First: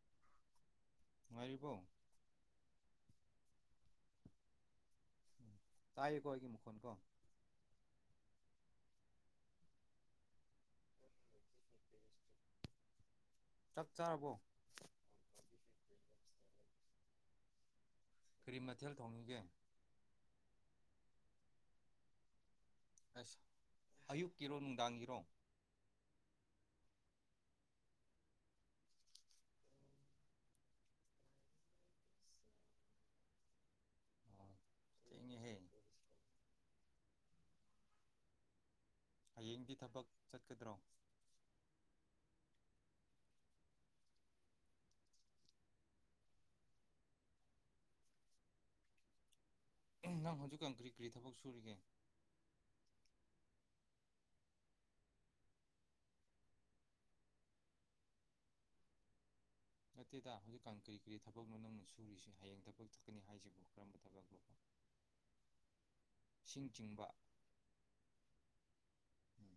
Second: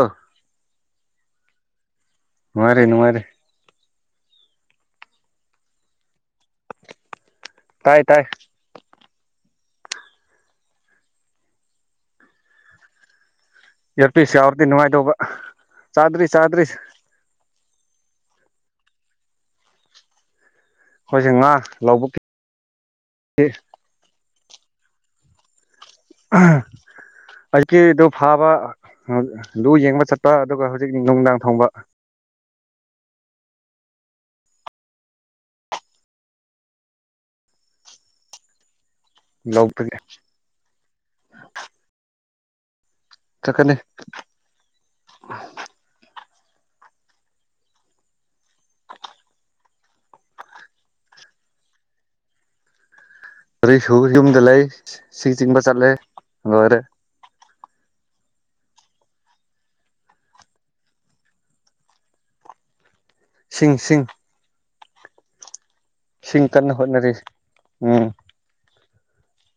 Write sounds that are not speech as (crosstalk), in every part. ꯑꯥ ꯅꯨꯉꯥꯏꯔꯤꯕꯣ ꯅꯨꯡꯉꯥꯏꯔꯦ ꯅꯨꯡꯉꯥꯏꯔꯦ ꯇꯥꯏꯀꯣ ꯑꯩꯒꯤ ꯃꯈꯣꯟ ꯀꯣ ꯇꯥꯏ ꯇꯥꯏ ꯆꯥꯛ ꯆꯥꯔꯕꯣ ꯏꯔꯄꯤꯁ ꯌꯥꯎꯔꯗꯤ ꯅꯨꯡꯉꯥꯏꯗꯧꯕ ꯆꯥꯗ꯭ꯔꯤ ꯆꯥꯗ꯭ꯔꯤ ꯀꯔꯤ ꯃꯊꯦꯜ ꯊꯣꯡꯉꯤꯒꯦ ꯈꯣꯏꯁꯦ ꯉꯥ ꯂꯧꯕꯨꯛꯀꯤ ꯑꯁ ꯑꯌꯨꯛ ꯀꯤꯔꯣ ꯅꯨꯡꯗꯥꯡꯒꯤꯔꯣ ꯑꯍ ꯑꯩꯀꯤꯗꯨ ꯐꯥꯕ ꯂꯨ ꯌꯦꯡꯕ ꯆꯠꯄ ꯑꯗꯨꯒ ꯍꯧꯖꯤꯛ ꯅꯨꯡꯗꯥꯡ ꯊꯣꯡꯕ ꯊꯦꯡꯉꯤꯍꯦ ꯍꯌꯦꯡꯗꯤ ꯂꯧꯕꯒꯤ ꯊꯕꯛ ꯆꯠꯀꯗ꯭ꯔꯣ ꯆꯠꯀꯅꯤ ꯅꯪ ꯍꯧꯖꯤꯛꯀꯥꯟ ꯀ꯭ꯔꯤ ꯀ꯭ꯔꯤ ꯊꯕꯛ ꯁꯨꯔꯤꯒꯦ ꯍꯨꯖꯤꯛ ꯁꯨ ꯌꯨꯝꯗ ꯂꯩ ꯁꯤꯡ ꯆꯤꯡꯕ ꯆꯠꯂꯦ ꯂꯣꯏꯔꯦ ꯅꯠꯇꯦꯗ ꯍꯧꯖꯤꯛꯀꯥꯟ ꯀꯔꯤ ꯀꯔꯤ ꯊꯕꯛꯅꯣ ꯅꯥꯡꯅ ꯁꯨꯔꯤꯁꯦ ꯍꯌꯦꯡ ꯊꯕꯛ ꯆꯠꯀꯅꯤ ꯍꯥꯏꯁꯤꯕꯨ ꯁꯤꯡ ꯁꯤꯡ ꯀꯔꯝꯕ ꯊꯕꯛꯅꯣ ꯁꯤꯡ ꯏꯁꯤꯡ ꯀꯟꯅ ꯆꯤꯡꯕ ꯍꯣꯠꯅꯔꯦ ꯎꯝ ꯎꯝ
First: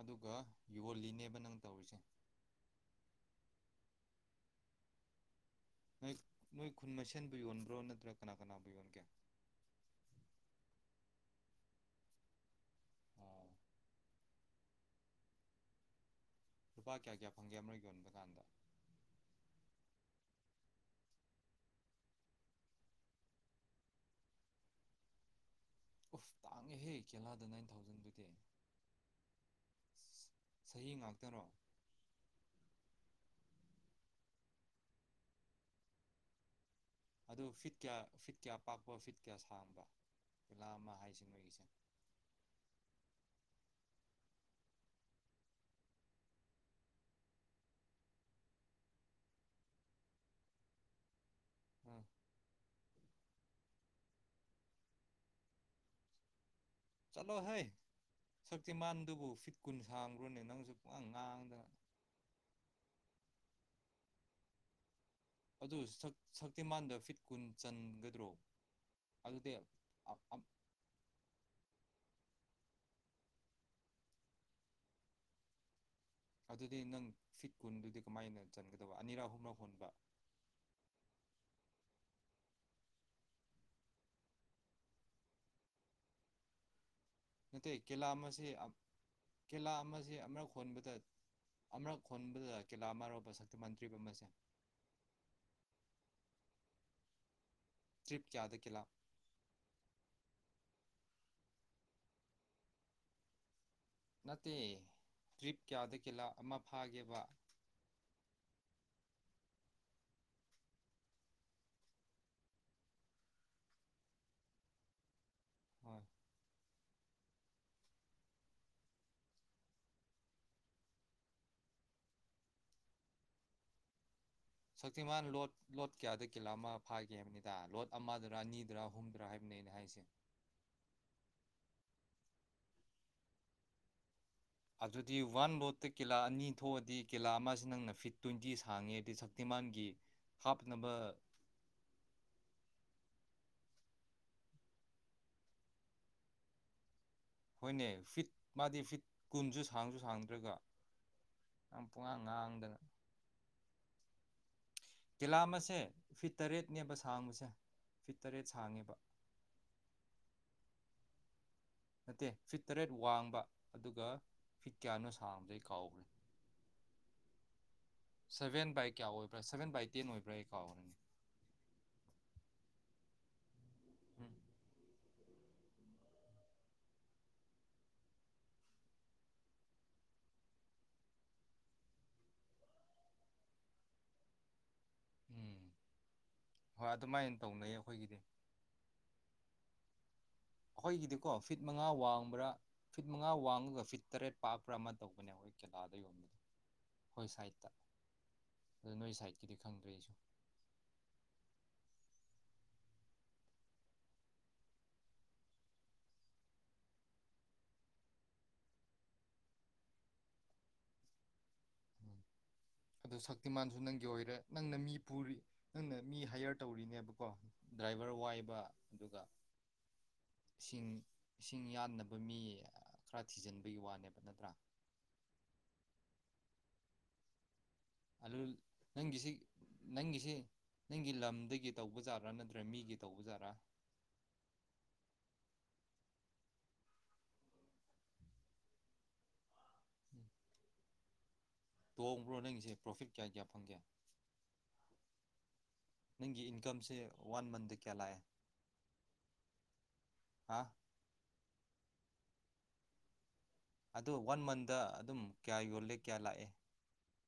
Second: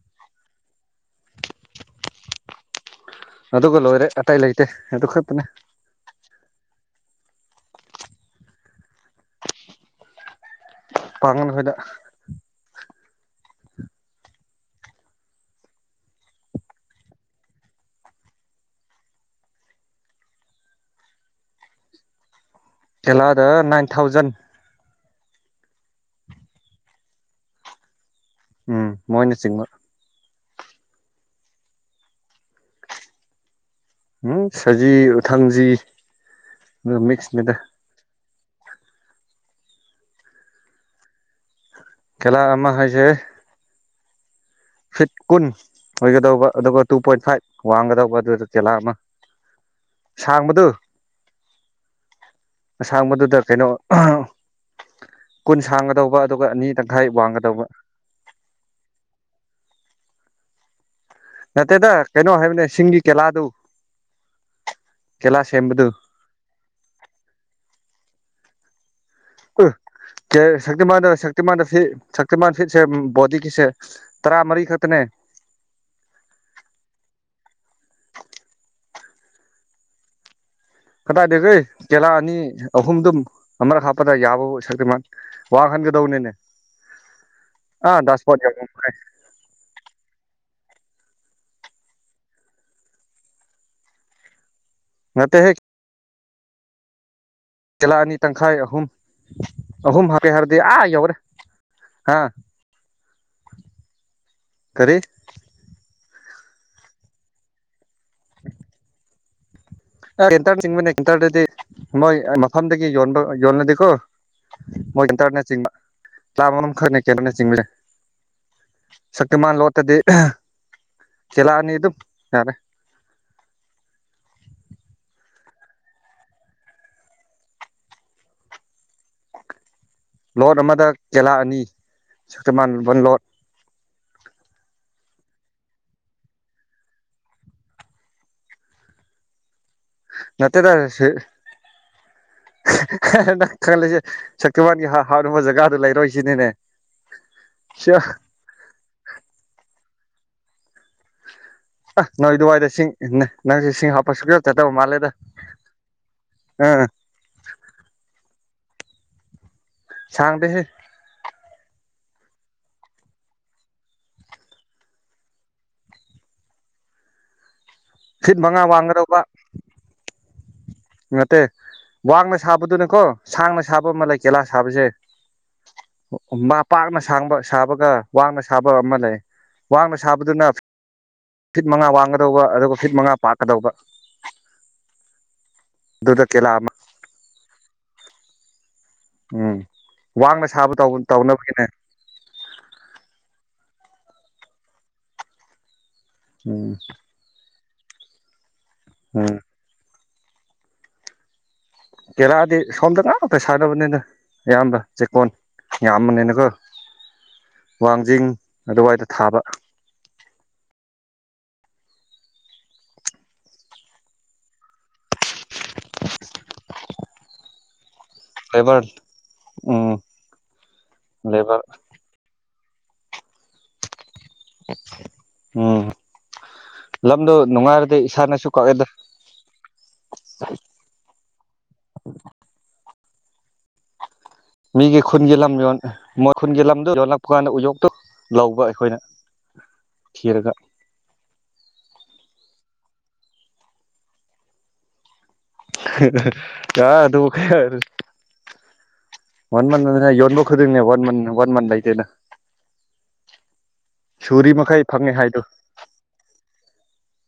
ꯑꯗꯨꯒ ꯌꯣꯜꯂꯤꯅꯦꯕ ꯅꯪ ꯇꯧꯔꯤꯁꯦ ꯑꯗꯨꯒ ꯂꯣꯏꯔꯦ ꯑꯇꯩ ꯂꯩꯇꯦ ꯑꯗꯨ ꯈꯛꯇꯅꯦ ꯅꯣꯏ ꯅꯣꯏ ꯈꯨꯟ ꯃꯁꯦꯟꯕꯨ ꯌꯣꯟꯕ꯭ꯔꯣ ꯅꯠꯇ꯭ꯔꯥ ꯀꯅꯥ ꯀꯅꯥꯕꯨ ꯌꯣꯟꯒꯦ ꯄꯥꯥꯉꯟ ꯍꯣꯏꯗ ꯑꯣ ꯂꯨꯄꯥ ꯀꯌꯥ ꯀꯌꯥ ꯐꯪꯒꯦ ꯑꯃꯔꯛ ꯌꯣꯟꯕ ꯀꯥꯟꯗ ꯊꯦꯂꯗ ꯅꯥꯏꯟ ꯊꯥꯎꯖꯟ ꯎꯐ ꯇꯥꯡꯉꯦꯍꯦ ꯈꯦꯂꯥꯗ ꯅꯥꯏꯟ ꯊꯥꯎꯖꯟꯗꯨꯗꯤ ꯎꯝ ꯃꯣꯏꯅ ꯁꯤꯡꯕ ꯁꯍꯤ ꯉꯥꯛꯇꯔꯣ ꯎꯨꯝ ꯁꯖꯤ ꯎꯊꯥꯡꯖꯤ ꯑꯗꯨ ꯐꯤꯠ ꯀꯤꯌꯥ ꯐꯤꯠ ꯀꯌꯥ ꯄꯥꯛꯄꯥ ꯐꯤꯠ ꯀꯌꯥ ꯁꯥꯡꯕꯔ ꯈꯦꯂ ꯑꯃ ꯍꯥꯏꯁꯦ ꯅꯣꯏꯒꯤꯁꯦ ꯀꯂꯥ ꯑꯃ ꯍꯥꯏꯁꯦ ꯐꯤꯠ ꯀꯨꯟ ꯑꯣꯏꯒꯗꯧꯕ ꯑꯗꯨꯒ ꯇꯨ ꯄꯣꯏꯟ ꯐꯥꯏꯚ ꯋꯥꯡꯒꯗꯧꯕ ꯑꯗꯨꯗ ꯇꯦꯂꯥ ꯑꯃ ꯁꯥꯡꯕꯗꯨ ꯎꯝ ꯑꯁꯥꯡꯕꯗꯨꯗ ꯀꯩꯅꯣ ꯀꯨꯟ ꯁꯥꯡꯒꯗꯧꯕ ꯑꯗꯨꯒ ꯑꯅꯤ ꯇꯪꯈꯥꯏ ꯆꯠꯂꯣ ꯋꯥꯡꯒꯗꯧꯕ ꯍꯪ ꯁꯛꯇꯤꯃꯥꯟꯗꯨꯕꯨ ꯐꯤꯠ ꯀꯨꯟ ꯁꯥꯥꯝꯕ꯭ꯔꯣꯅꯦ ꯅꯪꯁꯨ ꯄꯨꯉꯥꯡ ꯉ ꯅꯠꯇꯦꯗ ꯀꯩꯅꯣ ꯍꯥꯏꯕꯅꯦ ꯁꯤꯡꯒꯤ ꯀꯦꯂꯥꯗꯨ ꯀꯦꯂꯥ ꯑꯗꯨ ꯁꯦꯝꯕꯗꯨ ꯁꯛ ꯁꯛꯇꯤꯃꯥꯟꯗ ꯐꯤꯠ ꯀꯨꯟ ꯆꯟꯒ (inaudible) ꯀꯨꯔ ꯀꯧ ꯁꯛꯇꯤꯃꯥꯟꯗ ꯁꯛꯇꯤꯃꯥꯟꯗꯁꯦ ꯁꯛ ꯁꯇꯤꯃꯥꯟ ꯁꯤꯁꯦꯝ ꯕꯣꯗꯤꯒꯤꯁꯦ ꯇꯔꯥ ꯃꯔꯤ ꯈꯛꯇꯅꯦ ꯑꯗꯨꯗꯤ ꯅꯪ ꯐꯤꯠ ꯀꯨꯟꯗꯨꯗꯤ ꯀꯃꯥꯏꯅ ꯆꯟꯒꯗꯕ ꯑꯅꯤꯔꯛ ꯑꯨꯝꯂꯛ ꯍꯣꯟꯕ ꯀꯗꯥꯏꯗꯒꯤ ꯇꯦꯂꯥ ꯑꯅꯤ ꯑꯍꯨꯝꯗꯨꯝ ꯑꯃꯔꯛ ꯍꯥꯞꯄꯗ ꯌꯥꯕꯕꯨ ꯁꯛꯇꯤꯃꯥꯟ ꯋꯥꯡꯍꯟꯒꯗꯧꯅꯤꯅꯦ ꯅꯠꯇꯦ ꯑꯥ ꯀꯦꯂꯥ ꯗꯥꯁꯄꯣꯠ ꯑꯃꯁꯦ ꯌꯧ ꯑꯝ ꯀꯦꯂꯥ ꯑꯃꯁ ꯑꯃꯔꯛ ꯈꯣꯟꯕꯗ ꯑꯃꯔꯛ ꯈꯣꯟꯕꯗ ꯀꯦꯂꯥ ꯑꯃꯔꯣꯕ ꯁꯛꯇꯤꯃꯥꯟ ꯇ꯭ꯔꯤꯞ ꯑꯃꯁꯦ ꯅꯠꯇꯦ ꯍꯦꯛ ꯀꯦꯂꯥ ꯑꯅꯤ ꯇ꯭ꯔꯤꯞ ꯀꯌꯥꯗ ꯇꯪꯈꯥꯏ ꯀꯦꯂꯥ ꯑꯍꯨꯝ ꯑꯍꯨꯝ ꯍꯥꯄꯦ ꯍꯥꯔꯗꯤ ꯑ ꯌꯧꯔꯦ ꯍꯥ ꯅꯠꯇꯦ ꯀꯔꯤ ꯇ꯭ꯔꯤꯞ ꯀꯌꯥꯗ ꯀꯤꯂꯥ ꯑꯃ ꯐꯥꯒꯦꯕ (inaudible) ꯇꯥ ꯔꯦꯠꯇ ꯆꯤꯡꯕꯅꯦ ꯂꯤꯇꯥꯟꯗꯗꯤ ꯃꯣꯢ ꯃꯐꯝꯗꯒꯤ ꯌꯣꯟꯕ ꯌꯣꯜꯂꯗꯤꯀꯣ ꯃꯣꯢꯗ ꯇꯔꯅꯦꯠ ꯇꯤꯃꯥ ꯍꯣꯏ ꯆꯥꯝꯃꯔꯣꯝ ꯈꯔꯅꯦ ꯀꯦꯔꯅ ꯆꯤꯡꯕꯁꯦ ꯁꯛꯇꯤꯃꯥꯟ ꯂꯣꯠꯇꯗꯤ ꯊꯦꯂꯥꯑꯅꯤ ꯗꯨꯝ ꯌꯥꯔꯦ ꯁꯛꯇꯤꯃꯥꯟ ꯂꯣꯠ ꯂꯣꯠ ꯀꯌꯥꯗ ꯀꯤꯂꯥ ꯑꯃ ꯐꯥꯒꯦ ꯍꯥꯏꯕꯅꯤꯗ ꯂꯣꯠ ꯑꯃꯗꯔꯥ ꯑꯅꯤꯗꯔꯥ ꯑꯍꯨꯝꯗ꯭ꯔꯥ ꯍꯥꯏꯕꯅꯤ ꯑꯩꯅ ꯍꯥꯏꯁꯦ ꯂꯣꯠ ꯑꯃꯗ ꯀꯦꯂꯥ ꯑꯅꯤ ꯁꯛꯇꯤꯃꯥꯟ ꯎꯕꯟ ꯂꯣꯠ ꯑꯗꯨꯗꯤ ꯋꯥꯟ ꯂꯣꯠꯇ ꯀꯤꯂꯥ ꯑꯅꯤ ꯊꯣꯛꯑꯗꯤ ꯀꯤꯂꯥ ꯑꯃꯁꯤ ꯅꯪꯅ ꯐꯤꯠ ꯇ꯭ꯋꯦꯟꯇꯤ ꯁꯥꯡꯉꯦꯗꯤ ꯁꯛꯇꯤꯃꯥꯟꯒꯤ ꯅꯠꯇꯦ ꯇ ꯍꯥꯞꯅꯕ ꯈꯪꯜꯂꯤꯁꯦ ꯁꯛꯇꯤꯌꯕꯥꯟꯒꯤ ꯍꯥꯎꯕ ꯖꯒꯥꯗꯨ ꯂꯩꯔꯣꯏ ꯁꯤꯅꯤꯅꯦ ꯍꯣꯏꯅꯦ ꯐꯤꯠ ꯃꯥꯗꯤ ꯐꯤꯠ ꯀꯨꯟꯁꯨ ꯁꯥꯡꯁꯨ ꯁꯥꯡꯗ꯭ꯔꯒ ꯌꯥꯝ ꯑ ꯄꯨꯡꯉꯥꯡ ꯅꯣꯏ ꯋꯥꯏꯗ ꯉꯥꯡꯗꯅ ꯁꯤꯡ ꯅꯪꯁꯨ ꯁꯤꯡ ꯍꯥꯞꯄ ꯁꯨ ꯍꯥꯞꯄ ꯆꯠꯇꯕ ꯃꯥꯜꯂꯦꯗ ꯀꯤꯂꯥ ꯑꯃꯁꯦ ꯐꯤꯠ ꯎ ꯇꯔꯦꯠꯅꯦꯕ ꯁꯥꯡꯕꯁꯦ ꯐꯤꯠ ꯇꯔꯦꯠ ꯁꯥꯡꯉꯦꯕ ꯁꯥꯡꯗꯍꯦ ꯅꯠꯇꯦ ꯐꯤꯠ ꯇꯔꯦꯠ ꯋꯥꯡꯕ ꯑꯗꯨꯒ ꯐꯤꯠ ꯀꯌꯥꯅꯣ ꯁꯥꯡꯕꯗꯩ ꯀꯥꯎꯈ꯭ꯔꯦ ꯐꯤꯠ ꯃꯉꯥ ꯁꯚꯦꯟ ꯕꯥꯏ ꯀꯌꯥ ꯋꯥꯡꯒꯗꯧꯕ ꯑꯣꯏꯕ꯭ꯔꯥ ꯁꯚꯦꯟ ꯕꯥꯏ ꯇꯦꯟ ꯑꯣꯏꯕ꯭ꯔꯥ ꯀꯥꯎꯈ꯭ꯔꯅꯤ ꯅꯠꯇꯦ ꯋꯥꯡꯅ ꯁꯥꯕꯗꯨꯅꯤꯀꯣ ꯁꯥꯡꯅ ꯁꯥꯕ ꯑꯃ ꯂꯩ ꯀꯦꯂꯥ ꯁꯥꯕꯁꯦ ꯄꯥꯛꯅ ꯁꯥꯡꯕ ꯁꯥꯕꯒ ꯋꯥꯡꯅ ꯁꯥꯕ ꯑꯃ ꯂꯩ ꯋꯥꯡꯅ ꯁꯥꯕꯗꯨꯅ ꯐꯤꯠ ꯃꯉꯥ ꯋꯥꯡꯒꯗꯧꯕ ꯑꯗꯨꯒ ꯐꯤꯠ ꯃꯉꯥ ꯄꯥꯛꯀꯗꯧꯕ ꯎꯝ ꯑꯗꯨꯗ ꯀꯦꯂꯥ ꯑꯃ ꯍꯣꯏ ꯑꯗꯨꯃꯥꯏꯅ ꯇꯧꯅꯩꯌꯦ ꯎꯝ ꯋꯥꯡꯅ ꯁꯥꯕ ꯑꯩꯈꯣꯏꯒꯤꯗꯤꯀꯣ ꯐꯤꯠ ꯇꯧꯅꯕꯒꯤꯅꯦ ꯃꯉꯥ ꯋꯥꯡꯕ꯭ꯔꯥ ꯐꯤꯠ ꯃꯉꯥ ꯋꯥꯡꯉꯒ ꯐꯤꯠ ꯇꯔꯦꯠ ꯄꯥꯞꯕ꯭ꯔꯥ ꯑꯃ ꯇꯧꯕꯅꯦ ꯍꯣꯏ ꯇꯥꯗ ꯌꯣꯟ ꯎꯝ ꯍꯣꯏ ꯁꯥꯏꯠꯇ ꯑꯗꯨ ꯅꯣꯏ ꯎꯝ ꯁꯥꯏꯠꯀꯤꯗꯤ ꯈꯪꯗꯔꯤ ꯑꯩꯁꯨ ꯀꯦꯔꯥꯗꯤ ꯁꯣꯝꯗ ꯉꯥꯛꯇ ꯁꯥꯟꯅꯕꯅꯤꯅ ꯑꯌꯥꯝꯕ ꯆꯦꯛꯀꯣꯟ ꯌꯥꯝꯕꯅꯤꯅꯀꯣ ꯋꯥꯡꯖꯤꯡ ꯑꯗꯨꯋꯥꯏꯗ ꯊꯥꯕ ꯎꯝ ꯑꯗꯨ ꯁꯛꯇꯤꯃꯥꯟꯁꯨ ꯅꯪꯒꯤ ꯑꯣꯏꯔꯦ ꯅꯪꯅ ꯃꯤ ꯄꯨꯔꯤ ꯅꯪꯅ ꯃꯤ ꯍꯥꯏꯌꯔ ꯇꯧꯔꯤꯅꯦꯕꯀꯣ ꯗ꯭ꯔꯚꯔ ꯕꯔ ꯋꯥꯏꯕ ꯂꯦꯕꯔ ꯑꯗꯨꯒ ꯎꯝ ꯏꯁꯤꯡ ꯂꯦꯕꯔ ꯏꯁꯤꯡ ꯌꯥꯟꯅꯕ ꯃꯤ ꯈꯔ ꯊꯤꯖꯤꯟꯕꯒꯤ ꯋꯥꯅꯦꯕ ꯅꯠꯇ ꯎꯝ ꯂꯝꯗꯣ ꯅꯨꯡꯉꯥꯏꯔ ꯑꯗꯨ ꯅꯪꯒꯤꯁꯤ ꯅꯪꯒꯤꯁꯤ ꯅꯪꯒꯤ ꯂꯝꯗꯒꯤ ꯇꯧꯕꯖꯥꯠ꯭ꯔꯥ ꯅꯠꯇ꯭ꯔꯦ ꯃꯤꯒꯤ ꯇꯧꯕꯖꯥꯔꯥ ꯃꯤꯒꯤ ꯈꯨꯟꯒꯤ ꯂꯝ ꯌ ꯃꯣꯏ ꯈꯨꯟꯒꯤ ꯂꯝꯗꯨꯣ ꯌꯣꯜꯂꯛꯄ ꯀꯥꯟꯗ ꯎꯌꯣꯛꯇꯣ ꯂꯧꯕ ꯑꯩꯈꯣꯏꯅ ꯊꯤꯔꯒ ꯍꯣꯡꯕ꯭ꯔꯣ ꯅꯪꯁꯦ ꯄ꯭ꯔꯣꯐꯤꯠ ꯀꯌꯥ ꯀꯌꯥ ꯐꯪꯒꯦ ꯅꯪꯒꯤ ꯌꯥ ꯏꯟꯀꯝꯁꯦ ꯑꯗꯨ ꯋꯥꯟ ꯃꯟꯗ ꯍꯥꯏ ꯀꯌꯥ ꯂꯥꯛꯑꯦ ꯋꯥꯟ ꯃꯟꯅ ꯌꯣꯟꯕ ꯍꯥ ꯈꯨꯗꯤꯡꯅꯦ ꯋꯥꯟ ꯃꯟ ꯋꯥꯟ ꯃꯟ ꯂꯩꯇꯦꯅ ꯑꯗꯨ ꯋꯥꯟ ꯁꯨꯔꯤ ꯃꯟꯗ ꯃꯈꯩ ꯐꯪꯉꯦ ꯑꯗꯨꯝ ꯍꯥꯏꯗꯣ ꯀꯌꯥ ꯌꯣꯜꯂꯦ ꯀꯌꯥ ꯂꯥꯛꯑꯦ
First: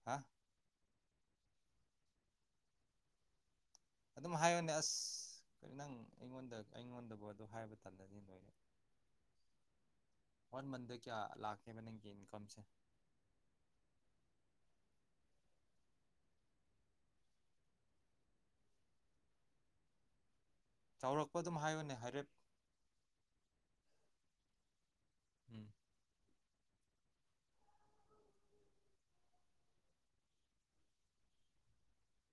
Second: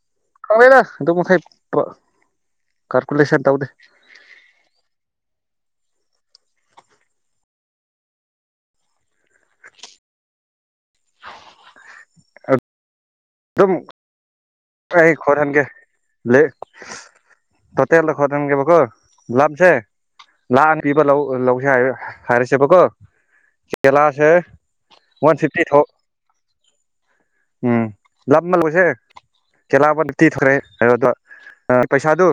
ꯍꯥ ꯈꯪꯗꯦꯗ ꯑꯗꯨ ꯃꯈꯩꯏ ꯀꯥꯜꯀꯨꯂꯦꯁꯟ ꯇꯧꯗꯦ ꯑꯗꯨꯝ ꯍꯥꯏꯌꯅꯦ ꯑꯁ ꯅꯪ ꯑꯩꯉꯣꯟꯗ ꯑꯩꯉꯣꯟꯗꯕꯨ ꯑꯗꯨ ꯍꯥꯏꯕ ꯇꯥꯟꯗꯗꯤ ꯅꯣꯏꯅꯦ ꯋꯥꯟ ꯃꯟꯗ ꯀꯌꯥ ꯂꯥꯛꯀꯦꯕ ꯅꯪꯒꯤ ꯏꯟꯀꯝꯁꯦ ꯑꯗꯨꯝ ꯑꯩ ꯈ ꯊꯦꯟꯒꯦ ꯂꯩ ꯇꯣꯇꯦꯜꯗ ꯈ ꯊꯦꯟꯒꯦꯀꯣ ꯂꯞꯁꯦ ꯂꯥꯟꯅ ꯄꯤꯕ ꯆꯥꯎꯔꯛꯄ ꯑꯗꯨꯝ ꯂꯧꯁꯦ ꯍꯥꯏ ꯍꯥꯏꯌꯣꯅꯦ ꯍꯥꯏꯔꯦꯞ ꯍꯥꯏꯔꯁꯦꯕꯀꯣ ꯀꯦꯂꯁꯦ ꯋꯥꯟ ꯐꯤꯞꯇꯤ ꯎꯝ ꯊꯣ ꯎꯝ ꯂꯝ ꯑꯃ ꯂꯧꯁꯦ ꯆꯦꯂꯥꯕ ꯇꯤ ꯊꯣꯛꯈ꯭ꯔꯦ ꯑꯗꯨꯗ ꯄꯩꯁꯥꯗꯨ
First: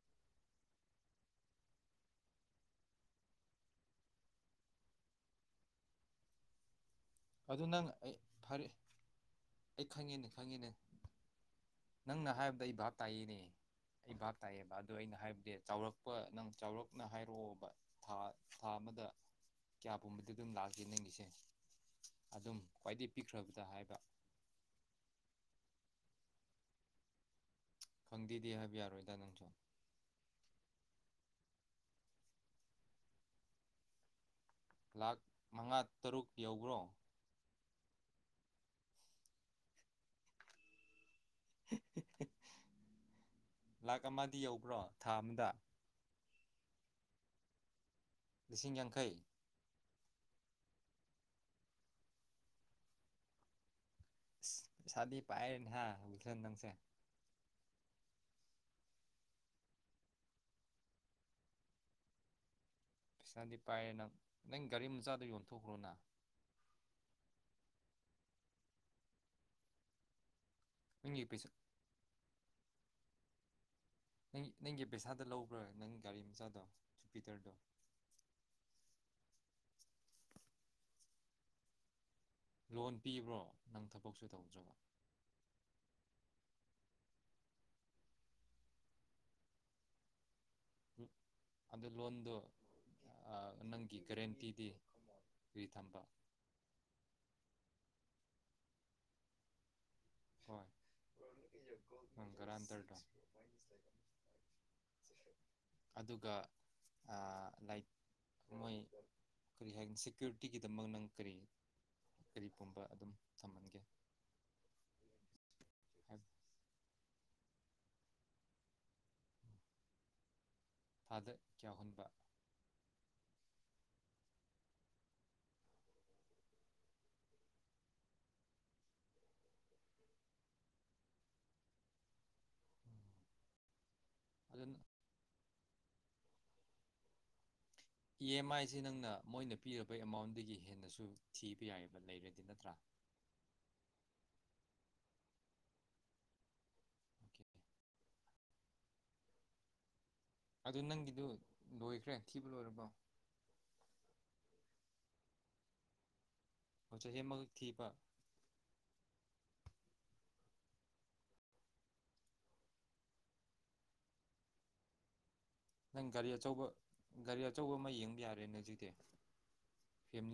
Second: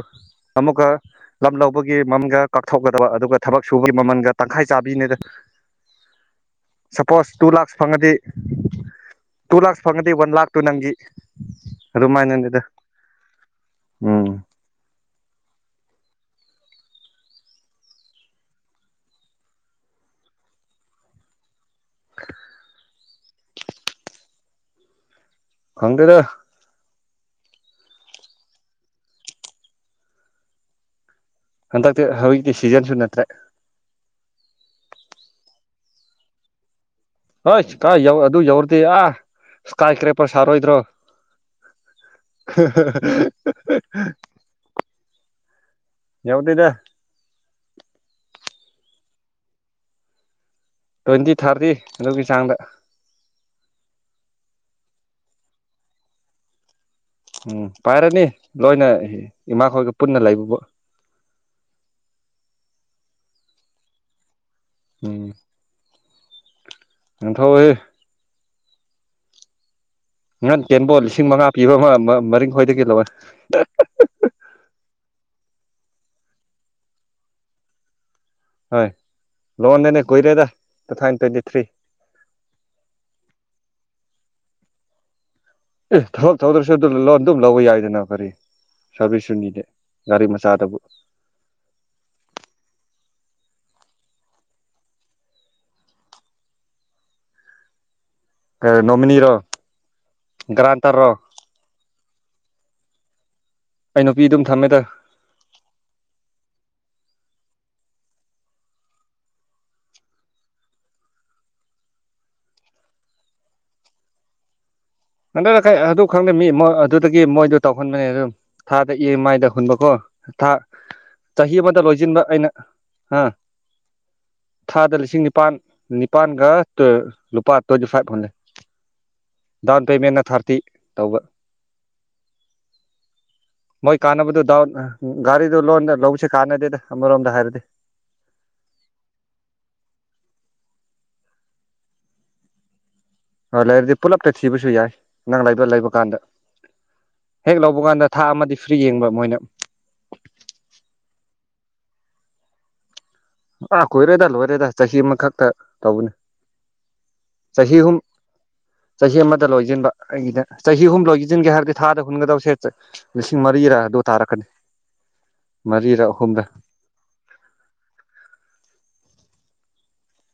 ꯑꯃꯨꯛꯀ ꯂꯝ ꯂꯧꯕꯒꯤ ꯃꯃꯜꯒ ꯀꯥꯞꯊꯣꯛꯀꯗꯕ ꯑꯗꯨꯒ ꯊꯕꯛ ꯁꯨꯕꯒꯤ ꯃꯃꯜꯒ ꯇꯪꯈꯥꯏ ꯆꯥꯕꯤꯅꯦꯗ ꯁꯄꯣꯁ ꯇꯨ ꯑꯗꯨ ꯂꯥꯛꯁ ꯅꯪ ꯐꯪꯉꯗꯤ ꯑꯩ ꯐꯔꯦ ꯇꯨ ꯂꯥꯛꯁ ꯑꯩ ꯐꯪꯉꯗꯤ ꯈꯪꯉꯦꯅꯦ ꯋꯥꯟ ꯂꯥꯛ ꯈꯪꯉꯦꯅꯦ ꯅꯪꯅ ꯍꯥꯏꯕꯗ ꯑꯩ ꯚꯥꯞ ꯇꯥꯏꯌꯦꯅꯦ ꯑꯩ ꯎꯝ ꯚꯥꯞ ꯇꯥꯏꯌꯦꯕ ꯑꯗꯨꯣ ꯑꯩꯅ ꯍꯥꯏꯕ ꯗꯦ ꯆꯥꯎꯔꯛꯄ ꯅꯪ ꯆꯥꯎꯔꯛꯅ ꯍꯥꯏꯔꯛꯑꯣꯕ ꯊꯥ ꯊꯥ ꯑꯃꯗ ꯀꯌꯥ ꯄꯨꯝꯕꯗꯤ ꯑꯗꯨꯝ ꯂꯥꯛꯒꯦ ꯅꯪꯒꯤꯁꯦ ꯑꯗꯨꯝ ꯈ꯭ꯋꯥꯏꯗꯒꯤ ꯄꯤꯛꯈ꯭ꯔꯕꯗ ꯍꯥꯏꯔꯒ ꯈꯪꯗꯦꯗ ꯈꯪꯗꯦꯗꯤ ꯍꯥꯏꯕ ꯌꯥꯔꯣꯏꯗ ꯅꯪꯁꯨ ꯍꯟꯗꯛꯇꯤ ꯍꯧꯖꯤꯛꯇꯤ ꯁꯤꯖꯟ ꯁꯨ ꯅꯠꯇ꯭ꯔꯦ ꯂꯥꯛ ꯃꯉꯥ ꯇꯔꯨꯛ ꯌꯧꯕ꯭ꯔꯣ ꯍꯣꯏ ꯀ ꯌꯧ ꯑꯗꯨ ꯌꯧꯔꯗꯤ ꯑ ꯁꯀꯥꯏ ꯀ꯭ꯔꯦꯄꯔ ꯁꯔꯣꯏꯣꯏꯗ꯭ꯔꯣ ꯍꯦ ꯍꯦ ꯍꯦ ꯂꯥꯛ ꯑꯃꯗꯤ ꯌꯧꯕ꯭ꯔꯣ ꯊꯥ ꯑꯃꯗ ꯌꯥꯎꯗꯦꯗ ꯂꯤꯁꯤꯡ ꯌꯥꯡꯈꯩ ꯇ꯭ꯋꯦꯟꯇꯤ ꯊꯥꯔꯇꯤ ꯑꯗꯨꯒꯤ ꯆꯥꯡꯗ ꯄꯩꯁꯥꯗꯤ ꯄꯥꯏꯔꯦ ꯅꯦ ꯍꯥ ꯂꯤꯈꯜ ꯅꯪꯁꯦ ꯎꯝ ꯄꯥꯏꯔꯅꯤ ꯂꯣꯏꯅ ꯏꯃꯥꯈꯣꯏꯒ ꯄꯨꯟꯅ ꯂꯩꯕꯕꯨ ꯄꯩꯁꯥꯗꯤ ꯄꯥꯏꯔꯦ ꯅꯪ ꯅꯪ ꯒꯥꯔꯤ ꯃꯆꯥꯗ ꯌꯣꯟꯊꯣꯛꯈ꯭ꯔꯣꯅ ꯐꯖꯥ ꯊꯧꯍꯦ ꯅꯟ ꯇꯦꯟꯕꯣꯜ ꯅꯪꯒꯤ ꯂꯤꯁꯤꯡ ꯃꯉꯥ ꯄꯩꯁꯥ ꯄꯤꯕ ꯑꯃ ꯃꯔꯤ ꯈ꯭ꯣꯏꯏꯗꯒꯤ ꯂꯧꯋꯦ ꯅꯪ ꯅꯪꯒꯤ ꯄꯩꯁꯥꯗ ꯂꯧꯕ꯭ꯔꯥ ꯅꯪ ꯒꯥꯔꯤ ꯃꯆꯥꯗꯣ ꯆꯨꯄꯤꯗꯔꯗꯣ ꯍꯣꯏ ꯂꯣꯟꯅꯦꯅ ꯀꯣꯏꯔꯦꯗ ꯇꯨ ꯊꯥꯎꯖꯟ ꯇ꯭ꯋꯦꯟꯇꯤ ꯊ꯭ꯔꯤ ꯂꯣꯟ ꯄꯤꯕ꯭ꯔꯣ ꯅꯪ ꯊꯕꯛꯁꯨ ꯇꯧꯗ꯭ꯔꯕ ꯑꯦ ꯊꯕꯛ ꯊꯧꯗ꯭ꯔꯁꯨ ꯑꯗꯨ ꯂꯣꯟ ꯑꯗꯨꯝ ꯂꯧꯕ ꯌꯥꯏꯗꯅ ꯀꯔꯤ ꯁꯥꯔꯚꯤꯁꯁꯨꯅꯤꯗꯦ ꯒꯥꯔꯤ ꯃꯆꯥ ꯑꯗꯨ ꯂꯣꯟꯗꯨ ꯅꯪꯒꯤ ꯒꯔꯦꯟꯇꯤꯗꯤ ꯀꯔꯤ ꯊꯝꯕ ꯑ ꯅꯣꯃꯤꯅꯤꯔꯣ ꯒꯔꯥꯟꯇ꯭ꯔ ꯔꯣ ꯍꯪꯀꯔꯥꯟꯇꯔ ꯗꯣ ꯑꯩ ꯅꯨꯄꯤ ꯑꯗꯨꯝ ꯊꯝꯃꯦꯗ ꯑꯗꯨꯒ ꯂꯥꯏꯛ ꯃꯣꯏ ꯀꯔꯤ ꯍꯥꯏꯅꯤ ꯁꯦꯀ꯭ꯌꯨꯔꯤꯇꯤꯒꯤꯗꯃꯛ ꯅꯪ ꯀꯔꯤ ꯀꯔꯤ ꯄꯨꯝꯕ ꯑꯗꯨꯝ ꯊꯝꯍꯟꯒꯦ ꯍꯟꯗꯥꯏ ꯑꯗꯨ ꯈꯪꯗꯦ ꯍꯥꯏꯕ ꯃꯤ ꯃ ꯑꯗꯨ ꯑꯗꯨꯒꯤ ꯃꯣꯏꯗ ꯇꯧꯍꯟꯕꯅꯦ ꯑꯗꯨꯝ ꯊꯥꯗ ꯏ ꯃꯥꯏꯗ ꯍꯨꯟꯕꯀꯣ ꯊꯥ ꯊꯥꯗ ꯆꯍꯤ ꯀꯌꯥ ꯑꯃꯗ ꯍꯨꯟꯕ ꯂꯣꯏꯁꯤꯟꯕ ꯑꯩꯅ ꯍꯥ ꯊꯥꯗ ꯂꯤꯁꯤꯡ ꯅꯤꯄꯥꯜ ꯅꯤꯄꯥꯜꯒ ꯂꯨꯄꯥ ꯇ꯭ꯋꯦꯟꯇꯤ ꯐꯥꯏꯚ ꯐꯪꯉꯦ ꯗꯥꯎꯟ ꯄꯦꯃꯦꯟꯅ ꯊꯥꯔꯇꯤ ꯇꯧꯕ ꯃꯣꯏ ꯀꯥꯟꯅꯕꯗꯨ ꯗꯗꯥꯎꯠ ꯑꯗꯨꯅ ꯎꯝ ꯒꯥꯔꯤꯗꯨ ꯂꯣꯟ ꯂꯧꯕꯦ ꯀꯥꯟꯗꯦꯗ ꯑꯃꯔꯣ ꯑꯝꯗ ꯍꯥꯏꯔꯗꯤ ꯏ ꯑꯦꯝ ꯑꯥꯏꯁꯤ ꯅꯪꯅ ꯃꯣꯏꯅ ꯄꯤꯔꯕ ꯑꯦꯃꯥꯎꯟꯗꯒꯤ ꯍꯦꯟꯅꯁꯨ ꯊꯤꯕ ꯌꯥꯏꯑꯕ ꯂꯩꯔꯗꯤ ꯅꯠꯇ꯭ꯔꯥ ꯍꯣꯏ ꯂꯩꯔꯗꯤ ꯄꯨꯂꯞꯇ ꯊꯤꯕꯁꯨ ꯌꯥꯏ ꯅꯪ ꯂꯩꯕ ꯂꯩꯕ ꯀꯥꯟꯗ ꯑꯣꯀꯦ ꯍꯦꯛ ꯂꯧꯕ ꯀꯥꯟꯗ ꯊꯥ ꯑꯃꯗꯤ ꯐ꯭ꯔꯤ ꯌꯦꯡꯕ ꯃꯣꯏꯅ ꯑꯗꯨ ꯅꯪꯒꯤꯗꯨ ꯂꯣꯏꯈ꯭ꯔꯦ ꯊꯤꯕ ꯂꯣꯏꯔꯕꯣ ꯑꯥ ꯀꯣꯏꯔꯦꯗ ꯂꯣꯏꯔꯦꯗ ꯆꯍꯤ ꯑꯃꯈꯛꯇ ꯇꯧꯕꯅꯦ ꯑꯣ ꯆꯍꯤ ꯑꯃꯈꯛ ꯆꯍꯤ ꯊꯤꯕ ꯑꯍꯨꯝ ꯆꯍꯤ ꯑꯃꯗ ꯂꯣꯏꯁꯤꯟꯕ ꯑꯩꯒꯤꯗ ꯆꯍꯤ ꯑꯍꯨꯝ ꯂꯧ ꯌꯦꯁꯤꯟꯒꯦ ꯍꯥꯏꯔꯗꯤ ꯊꯥꯗ ꯍꯨꯟꯒꯗꯕꯁꯦ ꯂꯤꯁꯤꯡ ꯃꯔꯤꯔ ꯑꯗꯨ ꯇꯥꯔꯛꯀꯅꯤ ꯃꯔꯤꯔ ꯅꯪ ꯒꯥꯔꯤ ꯑꯍꯨꯝꯔ ꯑꯆꯧꯕ ꯒꯥꯔꯤ ꯑꯆꯧꯕ ꯑꯃ ꯌꯦꯡꯕ ꯌꯥꯔꯦ ꯔꯦꯅꯖꯤꯗꯦ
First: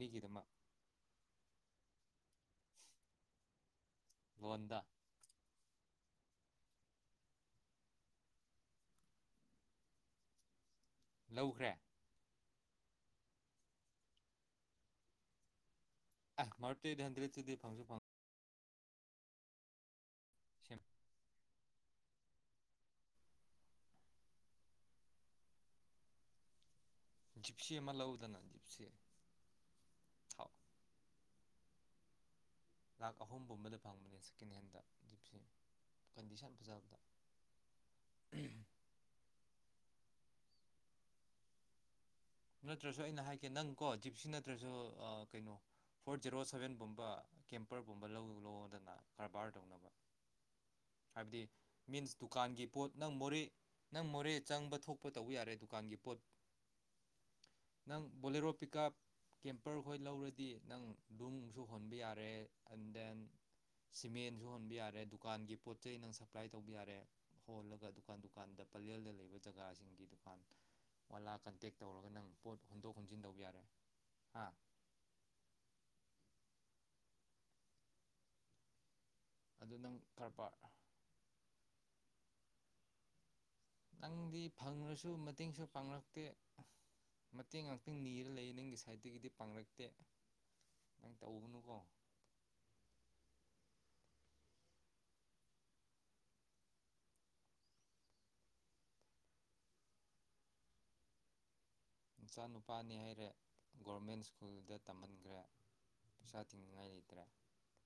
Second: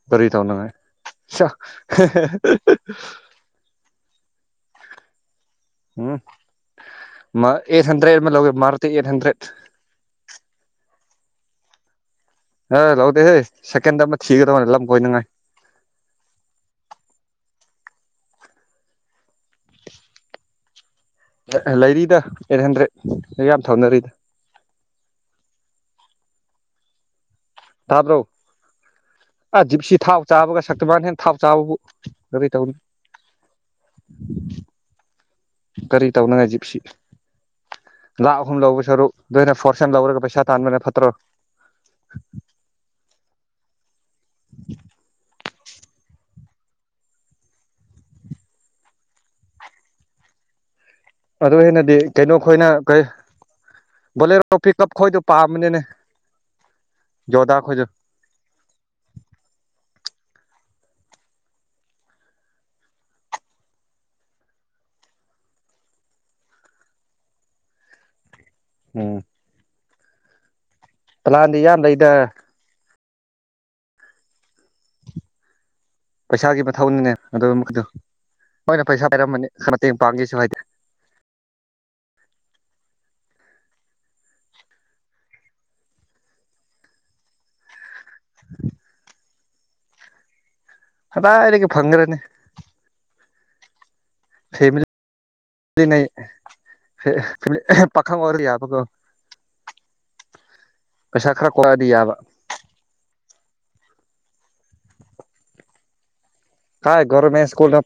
ꯋꯔꯤ ꯇꯥꯎ ꯅꯉꯥꯏ ꯂꯣꯟꯗ ꯎꯝ ꯃ ꯑꯦꯠ ꯍꯟꯗ꯭ꯔꯦꯠ ꯂꯧ ꯃꯔꯨꯇꯤ ꯑꯦꯠ ꯍꯟꯗ꯭ꯔꯦꯠ ꯂꯧꯈ꯭ꯔꯦ ꯑ ꯂꯧꯗꯦꯍꯦ ꯁꯦꯀꯦꯟꯗ ꯑꯃ ꯊꯤꯒꯗꯕꯅꯦ ꯂꯝ ꯀꯣꯏꯅꯉꯥꯏ ꯑ ꯃꯔꯨꯇꯤ ꯑꯦꯠ ꯍꯟꯗ꯭ꯔꯦꯠꯗꯤ ꯐꯪꯁꯨ ꯐꯪ ꯁꯤ ꯂꯩꯔꯤꯗ ꯑꯩꯠ ꯍꯟꯗ꯭ꯔꯦꯠ ꯌꯥꯝ ꯊꯧꯅꯔꯤꯗ ꯖꯤꯞꯁꯤ ꯑꯃ ꯇꯥꯕ꯭ꯔꯣ ꯂꯧꯗꯅ ꯖꯤꯞꯁꯤ ꯑ ꯖꯤꯞꯁꯤ ꯊꯥꯎ ꯆꯥꯕꯒ ꯁꯛꯇꯤ ꯃꯥꯟ ꯍꯦꯟ ꯊꯥꯎ ꯆꯥꯕꯕꯨ ꯀꯔꯤ ꯇꯧ ꯂꯥꯛ ꯑꯍꯨꯝ ꯒꯨꯝꯕꯗ ꯐꯪꯕꯅꯦ ꯁꯦꯀꯦꯟ ꯍꯦꯟꯗꯣ ꯖꯤꯞꯁꯦ ꯀꯔꯤ ꯇꯧꯅꯉꯥꯏꯒꯤ ꯖꯤꯞꯁꯤ ꯂꯥꯛ ꯑꯍꯨꯝ ꯂꯧꯗ ꯁꯔꯨꯛ ꯐꯥꯔꯁ ꯍꯦꯟ ꯂꯧꯔꯒ ꯄꯩꯁꯥ ꯇꯥꯟꯕꯅ ꯐꯠꯇꯔꯣ ꯅꯠꯇ꯭ꯔꯁꯨ ꯑꯩꯅ ꯍꯥꯏꯒꯦ ꯅꯪꯀꯣ ꯖꯤꯞꯁꯤ ꯅꯠꯇ꯭ꯔꯁꯨ ꯀꯩꯅꯣ ꯐꯣꯔ ꯖꯦꯔꯣ ꯁꯚꯦꯟꯒꯨꯝꯕ ꯀꯦꯝꯄꯔꯒꯨꯝꯕ ꯂꯧ ꯂꯣꯗꯅ ꯀꯔꯕꯥꯔ ꯇꯧꯅꯕ ꯍꯥꯏꯕꯗꯤ ꯑꯗꯨ ꯍꯦꯟꯅꯗꯤ ꯃꯤꯟꯁ ꯀꯩꯅꯣ ꯗꯨꯀꯥꯟꯒꯤ ꯈꯣꯏꯅ ꯄꯣꯠ ꯀꯩ ꯅꯪ ꯃꯣꯔꯦ ꯅꯪ ꯃꯣꯔꯦ ꯕꯣꯂꯦꯔꯣ ꯆꯪꯕ ꯄꯤꯛꯑꯞ ꯊꯣꯛꯄ ꯈꯣꯏꯗꯣ ꯇꯧꯕ ꯌꯥꯔꯦ ꯄꯥꯝꯕꯅꯤꯅꯦ ꯗꯨꯀꯥꯟꯒꯤ ꯄꯣꯠ ꯌꯣꯗꯥ ꯈꯣꯏꯗꯣ ꯅꯪ ꯕꯣꯂꯦꯔꯣ ꯄꯤꯛꯑꯞ ꯀꯦꯝꯄꯔ ꯑꯩꯈꯣꯏ ꯂꯧꯔꯗꯤ ꯅꯪ ꯅꯨꯡꯁꯨ ꯍꯣꯟꯕ ꯌꯥꯔꯦ ꯑꯦꯟ ꯗꯦꯟ ꯁꯤꯃꯦꯟꯁꯨ ꯍꯣꯟꯕ ꯌꯥꯔꯦ ꯗꯨꯀꯥꯟꯒꯤ ꯄꯣꯠ ꯆꯩ ꯅꯪ ꯁꯞꯄ꯭ꯂꯥꯏ ꯇꯧꯕ ꯌꯥꯔꯦ ꯍꯣꯜꯂꯒ ꯗꯨꯀꯥꯟ ꯗꯨꯀꯥꯟ ꯗꯨꯀꯥꯟꯗ ꯄꯂꯦꯜꯗ ꯂꯩꯕ ꯖꯒꯥꯁꯤꯡꯒꯤ ꯗꯨꯀꯥꯟ ꯄꯂꯥꯟꯗꯤ ꯌꯥꯟ ꯗ ꯍꯟꯗꯣꯛ ꯍꯨꯟꯖꯤꯟ ꯇꯧꯕ ꯌꯥꯔꯦ ꯑ ꯄꯩꯁꯥꯒꯤ ꯃꯊꯧꯅꯤꯅꯦ ꯑꯗꯨꯛ ꯃꯈꯩꯗꯣ ꯅꯣꯏꯅ ꯄꯩꯁꯥ ꯍꯥꯏꯔꯝꯃꯅꯤ ꯈꯔꯅ ꯑꯗꯨ ꯅꯪ ꯃꯇꯦꯡ ꯄꯥꯡꯒꯦꯁꯨ ꯀꯔꯕꯥꯔ ꯍꯥꯏꯗꯦ ꯅꯪꯗꯤ ꯐꯪꯉ꯭ꯔꯁꯨ ꯃꯇꯦꯡꯁꯨ ꯄꯥꯡꯉꯛꯇꯦ ꯃꯇꯦꯡ ꯄꯤ ꯅꯤꯔ ꯂꯩꯌꯦ ꯅꯪꯒꯤ ꯁꯥꯏꯠꯇꯒꯤꯗꯤ ꯄꯥꯡꯂꯛꯇꯦ ꯀꯗꯥꯏꯗꯒꯤ ꯐꯪ꯭ꯔꯅꯤ ꯐꯦꯝꯂꯤ (unintelligible) ꯄꯥꯈꯪ ꯑꯣꯏꯔ ꯌꯥꯕꯀꯣ ꯄꯩꯁꯥ ꯈꯔ ꯀ ꯏꯆꯥ ꯅꯨꯨꯄꯥꯅꯤ ꯍꯥꯏꯔꯦ ꯒꯣꯔꯃꯦꯟ ꯁ꯭ꯀꯨꯜꯗ ꯇꯝꯍꯟꯈ꯭ꯔꯦ ꯄꯩꯁꯥ ꯇꯤꯡꯅꯤꯡꯉꯥꯏ ꯀꯥꯏ ꯂꯩꯇ꯭ꯔꯦ ꯒꯣꯔꯃꯦꯟ ꯁ꯭ꯀꯨꯜꯅꯣ